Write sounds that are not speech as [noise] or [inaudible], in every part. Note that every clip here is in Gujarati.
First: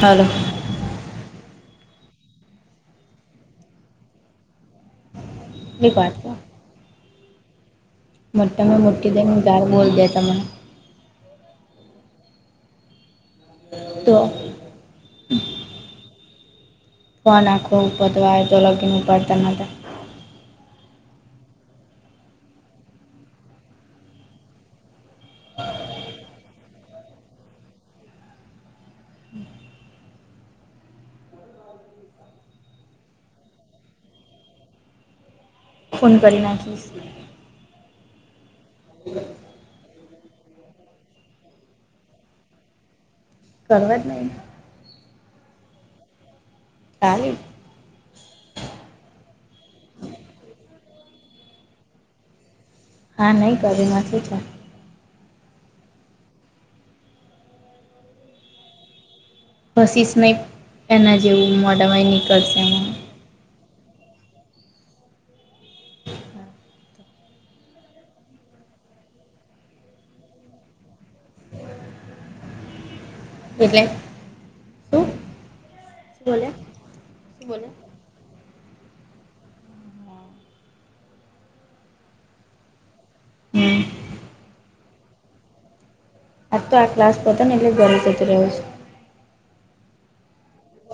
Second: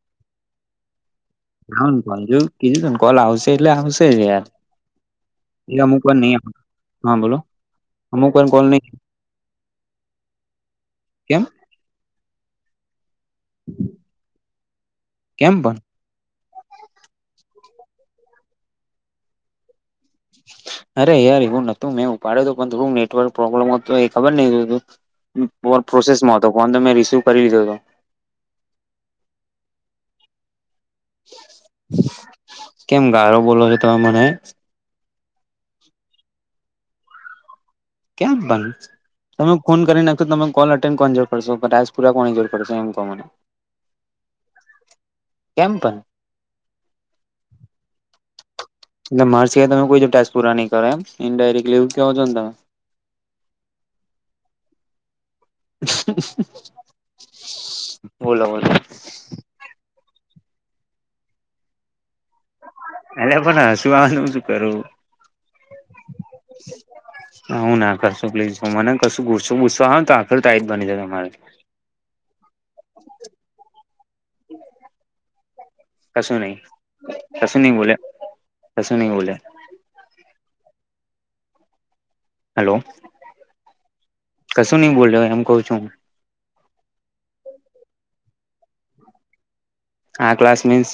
હાલો જા કોલ જો કીધું તું ને કોલ આવશે એટલે આવશે જયાર એ એક અમુક વાત પણ નહી હા બોલો અમુક વાર કોલ મોટ્ટામાં નહી મોટકી દેને જાર બોલ દે ત મને કેમ તો કેમ પણ ફન આખો ઉપતવાય તો લગીને પડતા ન હતા અરે યાર એવું નતું મેં ઉપાડ તો પણ થોું નેટવર્ક પ્રોબ્લેમત એ ખબર નહું પ્રોસેસમાં હતો ફોન તો મેં રિસીવ કરી લીધો હતો કેમ ગારો બોલો છો તમે મને ફોન કરી નાખઝ કે્યામ બન હ તમે ફોન કરી નાખો તમે કોલ અટેડ કોની જરૂર પશો રાજસપુરા કોની જોરૂરશો એમ ક મને કરવાવત નહી કેમ પણ તાલી એટલે મારી સિવાયમે કોઈ ટાસ પૂરા નઈ કરેમ ઇન્ડાયરેક્ટ લીવ ક છો ને તમે હા નહીં કર્યુંમાંથી છે બોલો બોલો પસીસ નહી એના જેવું મોડવાય નનીકળશે એ પણ હસું આનું શું કરું હ હું ના કરશું પ્લીઝ હું મને કશું ગૂસું પૂસો હ તો આખર તઈ જ બની જાય તમારે બટલે શ કશું નહી કશું નહી બોલ કશું નહી બોલ્યા હેલો હમ કશું નની બોલ્યો એમ ક છું આજ તો આ ક્લાસ બતા ને એટલે ઘરે જતી રહ્યો છે આ ક્લાસ મીન્સ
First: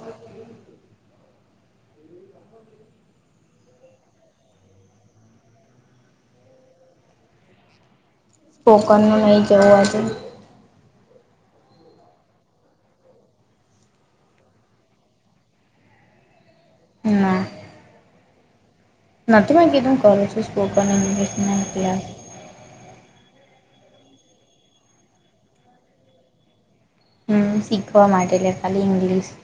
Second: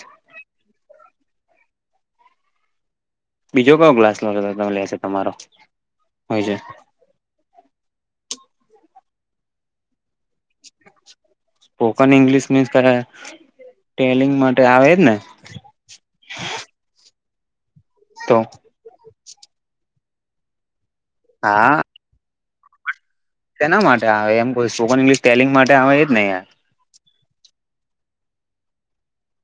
બીજો કયો ગ્લાસ લો તમે લેશે તમારો હોય છે કોકનનું નહીં કેવું છે સ્પોકન ઈંગ્લિશ મીન્સ ટેલિંગ માટે આવે જ ને હ તો નથીતિમાં કીધમ કોલેજ સ્ ઓપન હા ગ્લશમાંતીાર તેના માટે આવે એમ કોઈ સ્પોકન ઇંગ્લિશ ટેલિંગ માટે આવે એ જ નહીં. હ શીખવા માટેટ ખાલી ઇંગ્લિશ.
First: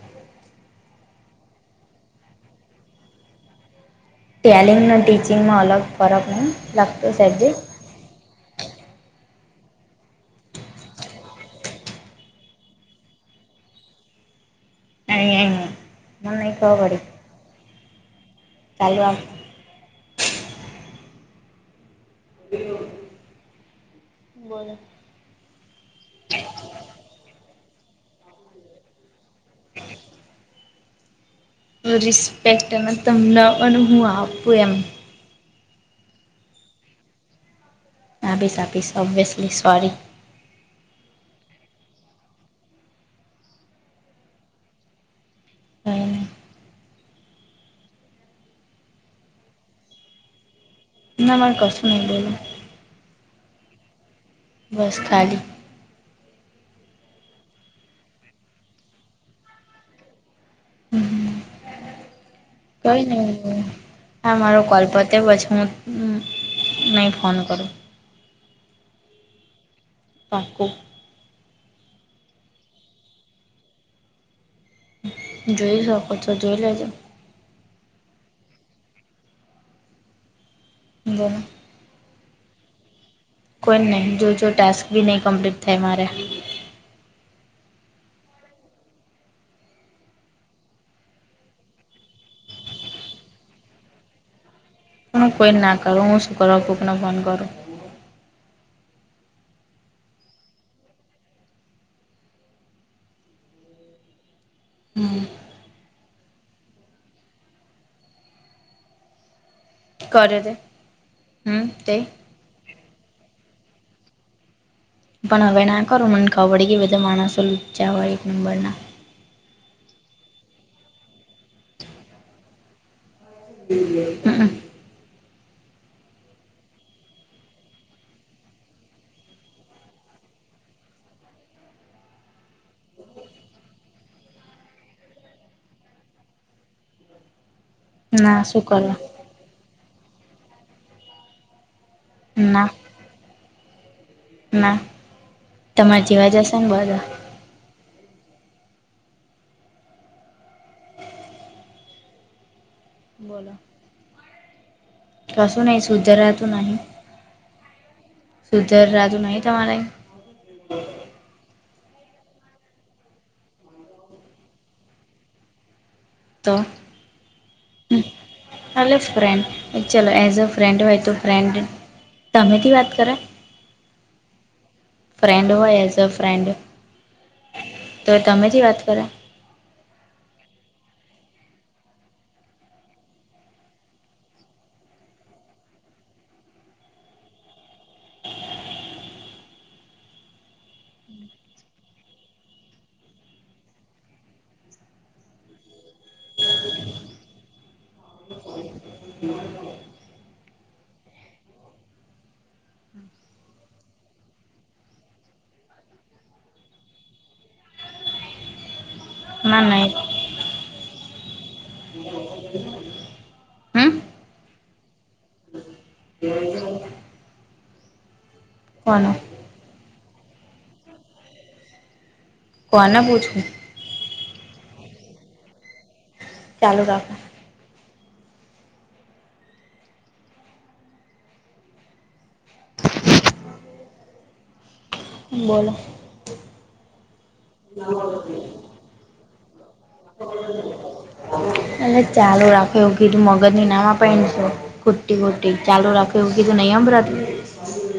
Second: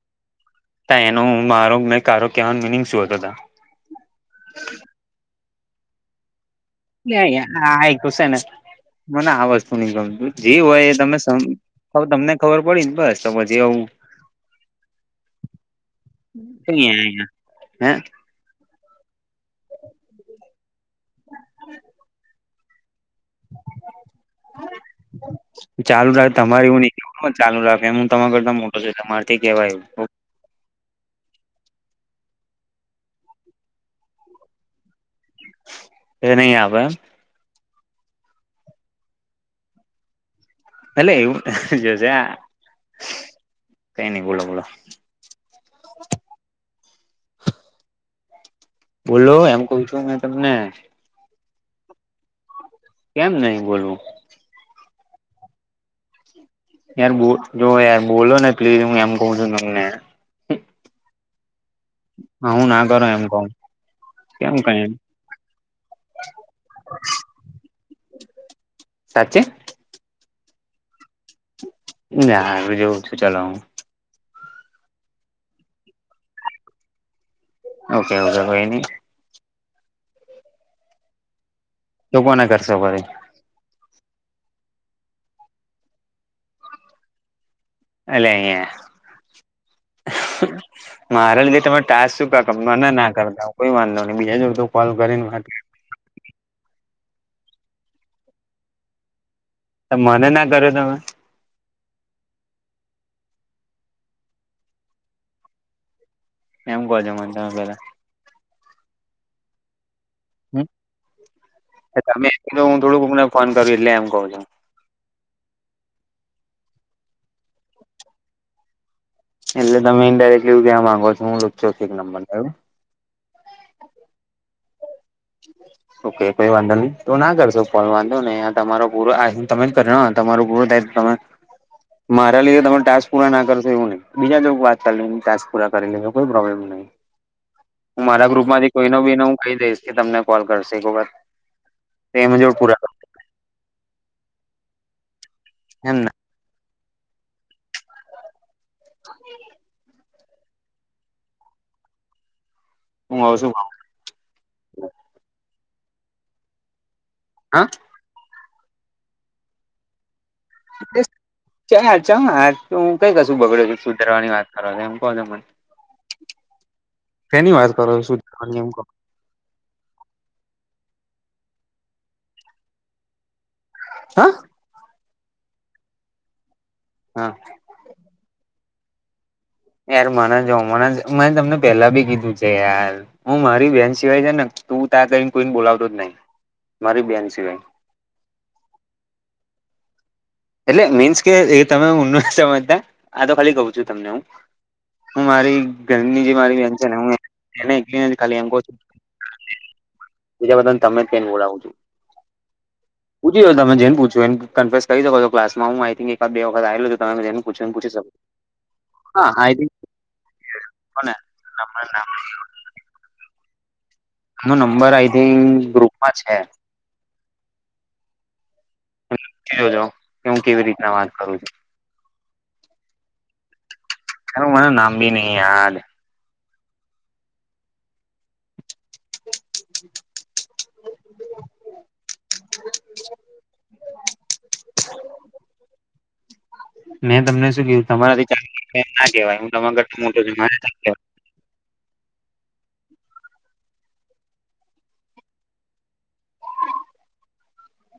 તા એનો મારો મે કો કેવાનું મિનિંગ શું હતો તા ટેલિંગના ટીચિંગમાં અલગ ફરક નહીં. લાગતો સબ્જેક્ટ આક્યું છે ને મને આ વસ્તુ નઈ ગમતું જે હોય એ તમે તમને ખબર પડી ને બસ તો પચી એવું. અહી ન નઈ કો પડી હે ચાલુઆ [inaudible] [inaudible] ચાલુ રાખે તમારે એવું ચાલુ રાખે હું તમારા કરતા મોટો છ તમારે થી કેવાયું. રિસ્પેક્ટ એને તમને અને હું આપું એમ? એટલે નઈ આપ એમ? હા આપીસ આપીસ ઓબ્વિસલી સોરી. ભલે એવું છે કઈ નઈ બોલો બોલો. [unintelligible] બોલો એમ કઉ છું મેં તમને. ના માર કશું નહી બોલો. કેમ નહી બોલવું? બસ ખાલી. [inaudible] યાર બો જો યાર બોલો ને પ્લી હું એમ કઉ છું તમને. હમ હું ના કઈ કરો એમ કઉ નઈ. હા કેમ મારો કોલ કઈ પતે પછી હું નહીં ફોન કરું. સાચચે? પાક્કુ. ના એ જોવું છું ચાલ હું. જોઈ શકો છો જોઈ લેજો. ઓકે ઓ છે કોઈ ન. ના. તો કોને કરશે ભરી? કોઈ નહીં જોજો ટાસ્ક બી નહીં કમ્પ્લીટ થાય મારે. અલે યા. મારા લીધે તમે ટા શ ક ના ના કરતા કોઈ વાંધ નો નહી બીજા જોડ કોલ કરીને હું વાત કોઈ ના કરું હું શુક્રવા ફૂકને ફોન કરું? મને ના કર્યો તમે હમ. એમ કોજ તમે પેલા. કરે તે હમ તે હ તમે હું થોડુંકક ને ફોન કરું એટલે એમ કઉ છું. પન હવે ના કરું મને ખબર પડી ગઈ બધા માણસો લુચ્ચા હોય એક નંબર ના. એટલે તમે ઇંડેરેકટલી એવું કેવા માંગો છો હું લુચો ચુ એક નંબર નો એવું? હન. [inaudible] ઓકે કોઈ વાંધો નહી તો ના કરશો ફોન વાંધો ને તમારો પૂરો તમે કર તમારું પૂરું ટાઈમ તમે મારા લીધે તમે ટાસ્ક પૂરા ના કરસો એવું નઈ બીજા જો વાત ચા ટાક પૂરા કરી લે કોઈ પ્રોબ્લેમ નહીં. હું મારા ના ગ્રુપ શું માંથી કોઈ ન કરવા બીને હું કહી દઈશ કે તમને કોલ કરશે એક વખત. તેજ ના પુરા ના કરશે તમારે એમને જેવા જશે ને બધા [inaudible] હું આવ છું બોલો કસું નહી સુજારતું નહી. હન? સુધર રાજુ નહીં તમારે? [inaudible] ચ ચ હ તું કઈ કશું બગડ્યું સુધારવાની વાત કરો એમ કહો ત મને તો શેની વાત કરો છો સુધારવાની એમ કહો હ ફ્રેન્ડ ચાલો એઝ અ ફ્રેન્ડ હોય તો ફ્રેન્ડ સામેથી વાત કરો હ ફ્રેન્ડ હોય એઝ અ ફ્રેન્ડ હા તો સામેથી વાત કર્યા યાર મને જો મને તમને પેલા બી કીધું છે યાર હું મારી બેહેન સિવાય છે ને તું ત્યા તને કોઈને બોલાવતો જ નહી મારી બેહેન સિવાય એટલે મીન્સ કે એ તમે હું ન સમજતા આ તો ખાલી કઉ છું તમને હું હું મારી ઘરની જે મારી બેન છે ને હું એને એક નથી ખાલી એમ કહુ છું બીજા બધાને તમે જ કઈ બોલાવું છું પૂછી તમે જેને પૂછ્યું એ કવેન્સ કરી શકો ક્લાસમાં હુએકાદ બે વખત છ તમેને પૂછીને પૂછી શકો ના નહી ના [unintelligible] હમ એનો નંબર આઈ થિંક ગ્રુપમાં છે કોણ જો કે હું કેવી રીતના વાત કરું છું કોના પૂછું એ મને નામબી નહી યાદ ચાલુ રાખે [inaudible] બોલો [unintelligible] મેં તમને શું કિધું તમારાથી ના કેવાય તમારાથી મોટો છુ અ ચાલું રાખે એવું કીધું મગજ ની ના માં પહેનશું ખુટી ખુટી ચાલો રાખો એવું કીધું નહી અંભરાતું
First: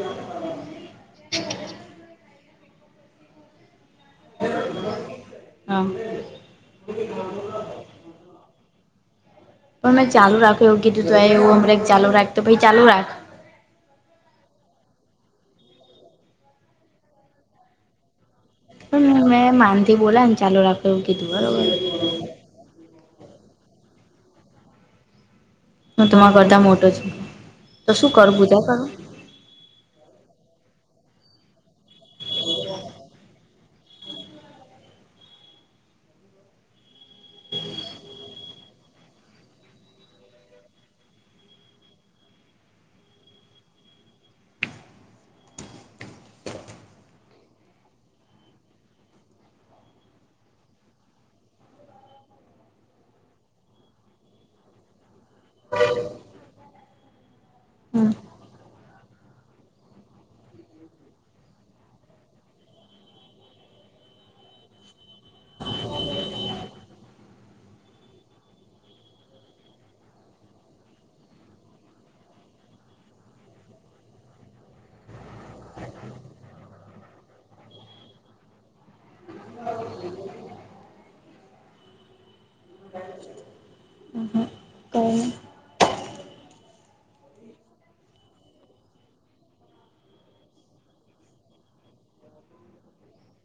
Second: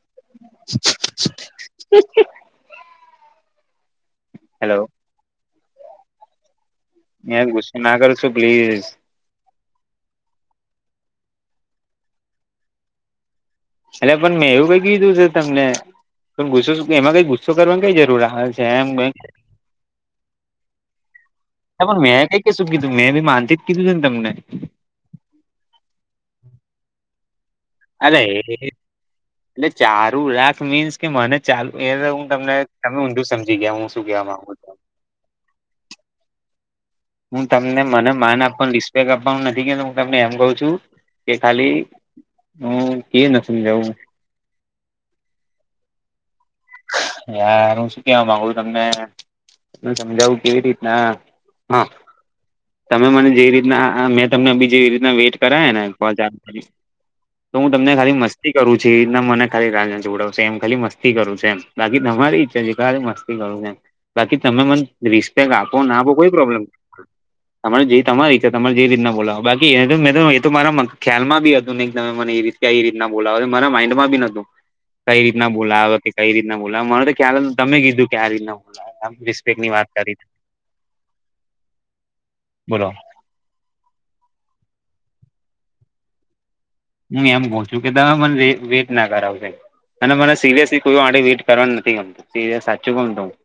તો [unintelligible] હેલો હા મેમ ગુસ્સે ના કર છું પ્લીઝ હ મેમે ચાલુ રાખો એવું કીધું તો એવું અમ ચાલુ રાખ તો ભાઈ ચાલુ રાખ એટલે પણ મેં એવું કઈ કીધું છે તમને પણ ગુસ્સો એમાં કઈ ગુસ્સો કરવાની કઈ જરૂર આવે છે એમ પણ મેં માન થી બોલાયા ને ચાલુ રાખો એવું કીધું બરોબર પણ મેં કઈ કશું કીધું મેં બી માનથી જ કીધું છે ને તમને હું તમારા કરતા મોટો છું તો અ શું કરું પૂજા [unintelligible] કરું એટલે ચાર રાખ મીન્સ કે મને ચાલુ એ હું તમને તમે ઊંધું સમજી ગયા હું શું કેહેવા માંગુ હું તમને મને માન આપવાનું રિસ્પેક આપવાનું નથી કે હું તમને એમ કઉ છું કે ખાલી હુ કે ન સમજાયુ હું યાર હું શું કેવા માંગુ છું તમને સમજાવું કેવી રીતના હા તમે મને જે રીતના મેં તમને બી જેવી રીતના વેટ કરાયે ને કો ર તો હું તમને હમ ખાલી મસ્તી કરું છું એના મને ખાલી રાહ ના જોડાવશે એમ ખાલી મસ્તી કરું છું બાકી તમારી ઈચ્છા છે કારે મસ્તી કરું કેમ બાકી તમે મને રિસ્પેક્ટ આપો ના આપો કોઈ પ્રોબ્લેમ તરે જે તમારી છે તમારે જેવી રીતના બોલાવ બાકી એ મે તો એ તો મારા ખ્યાલમાં બી હતું ને તમે મને એવી કઈ રીતના બોલાવે મારા માઈન્ડમાં નહોતુ કઈ રીતના બોલાવો કઈ રીતના બોલાવો મને તો ક્યા તમે કીધું કે આ રીતના બોલા રિસ્પેકની વાત કરી [inaudible] બોલો તો. હું એમ ગ છું કે તમે મ વેટ ના કરાવશે. અને મને સિરિયસલી કોઈ આેઇટ કરવાનું નથી ગમતું સિરિયસ સાચું ગમતું હું.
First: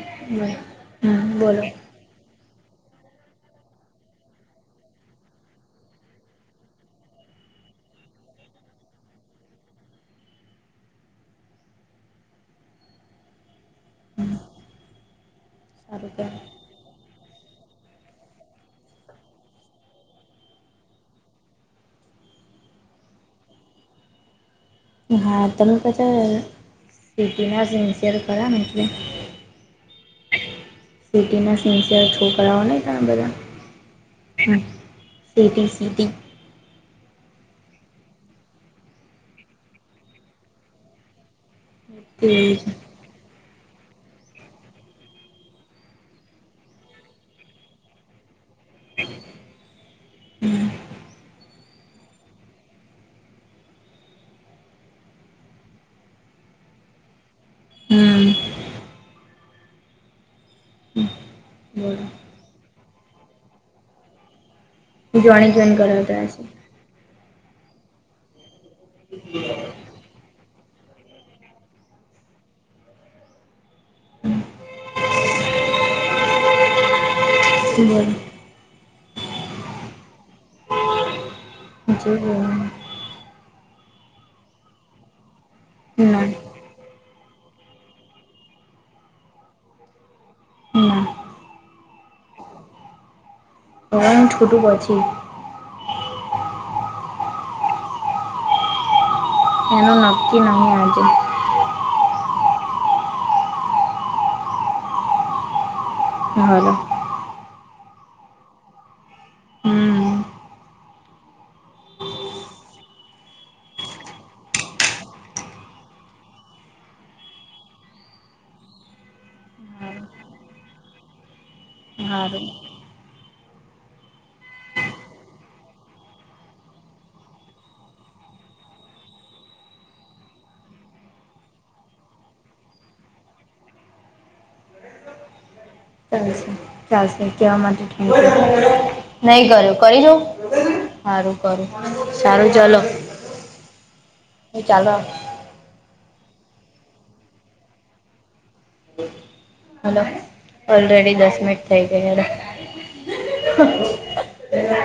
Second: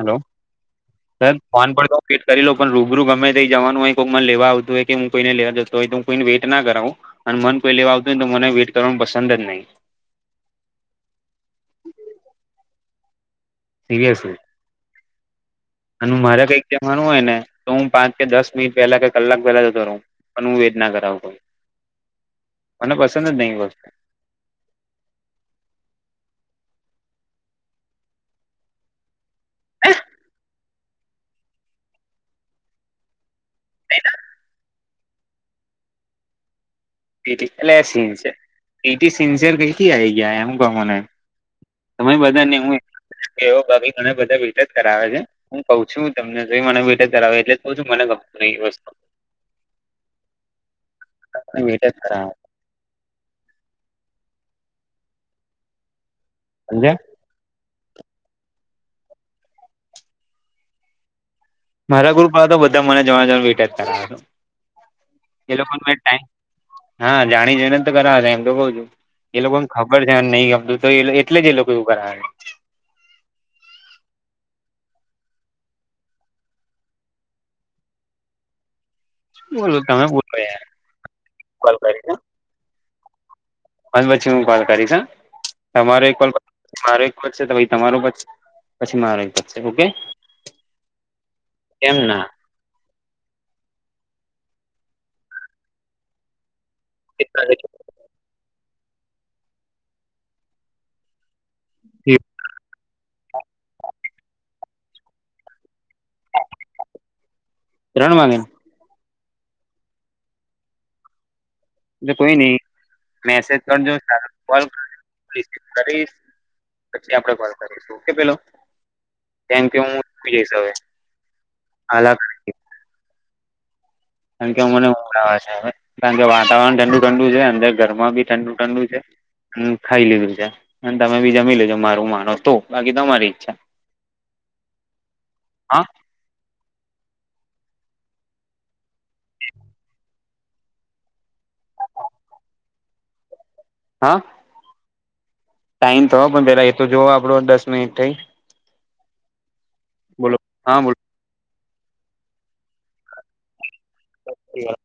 હલો નઈ હમ સર બોલો ફોન વેટ કરી લો પણ રૂબરૂ ગમેઈ જવાનું હોય કોઈમાં લેવા આવતું હોય કે હું કોઈને લેવા જતો હોય તો હું કોઈને વેટ ના કરાવું. અને મન કોઈ લેવા આવતું હોયને તો મને વેઇટ કરવાનું પસંદ જ નહી. સિરિયસ સારું અને મારે કેવાય કઈક માનું હોય ને તો હું પાંચ કે દસ મિનિટ પહેલા કે કલાક પહેલા જતો રહું. પણ હું વેદ ના કરાવતો મને પસંદ જ નહી વસ્તુ હા તમે કછ સિટી ના સિન્સર ખરા ને એટલે [inaudible] સિટી ના સિન્સિયર છોકરાઓ નહ તણે બધા. સીટી સિટી પી એટલે સનસીયર પીટી સિન્સેર કેથી આ ગયા એમ કવો મને? ત બધાને તેવું છે હ ઘણા બધા વિ જ કરાવે છે હું કઉ છું તમને જો મને ભ બેટે ધરાવે એટલે જ ક છું મને ગમતું ન એ વસ્તુ. [inaudible] હમ [unintelligible] [unintelligible] હમ મારા બોલો ગ્રુપ તો બધા મને જવા જ રિટ કરાવ હતો એ જોણી લોકો જોણ કરાવતા ટાઈમ હશે હા જાણી જઈને તો કરાવશે એમ તો કઉ એ લોકોને ખબર છે નહીં ગમતું તો એટલે જ એ લોકો એવું કર છે હમ્મ. બોલો તમે. જે [unintelligible] બોલવાનું હ પછી હું કોલ કરીશ તમારો એક ના કોલ મારો એક વ છે તમારો પછી મારો છે ઓકે ના કેમ ના. અમ થોટો વાચ્યું. [inaudible] હા એનું નક્કી નહીં આજે. એ. હા. તણમાંગને. હમ કોઈ નહી મેસેજ કરજો સારા [unintelligible] પછી આપણે કોલ કરીશું ઓકે પેલો. કેમ કે હું જઈશ હવે [inaudible] કારણ કે અ મનેવા છે કારણ કે વાતાવરણ ઠંડુ ઠંડુ છે અંદર ઘરમાં બી ઠંડુ ઠંડુ છે. હ ખાઈ લીધું છે અને તમે બીજા મી લજો મારું માનો તો બાકી તમારી ઈચ્છા. [inaudible] હા. ચાલશે ચાલશે કવા માટે ઠક નહી કર્યો કરી જાઉ હારું કરું સારું ચલો. હાં. હ ચાલો. ટાઈમ તો પણ પેલાં એ તો જોઓ આપણો દસ મિનિટ થઈ. હલો બોલો હા બોલો ઓલરેડી દસ મિનિટ થઈ ગઈ હ. [inaudible]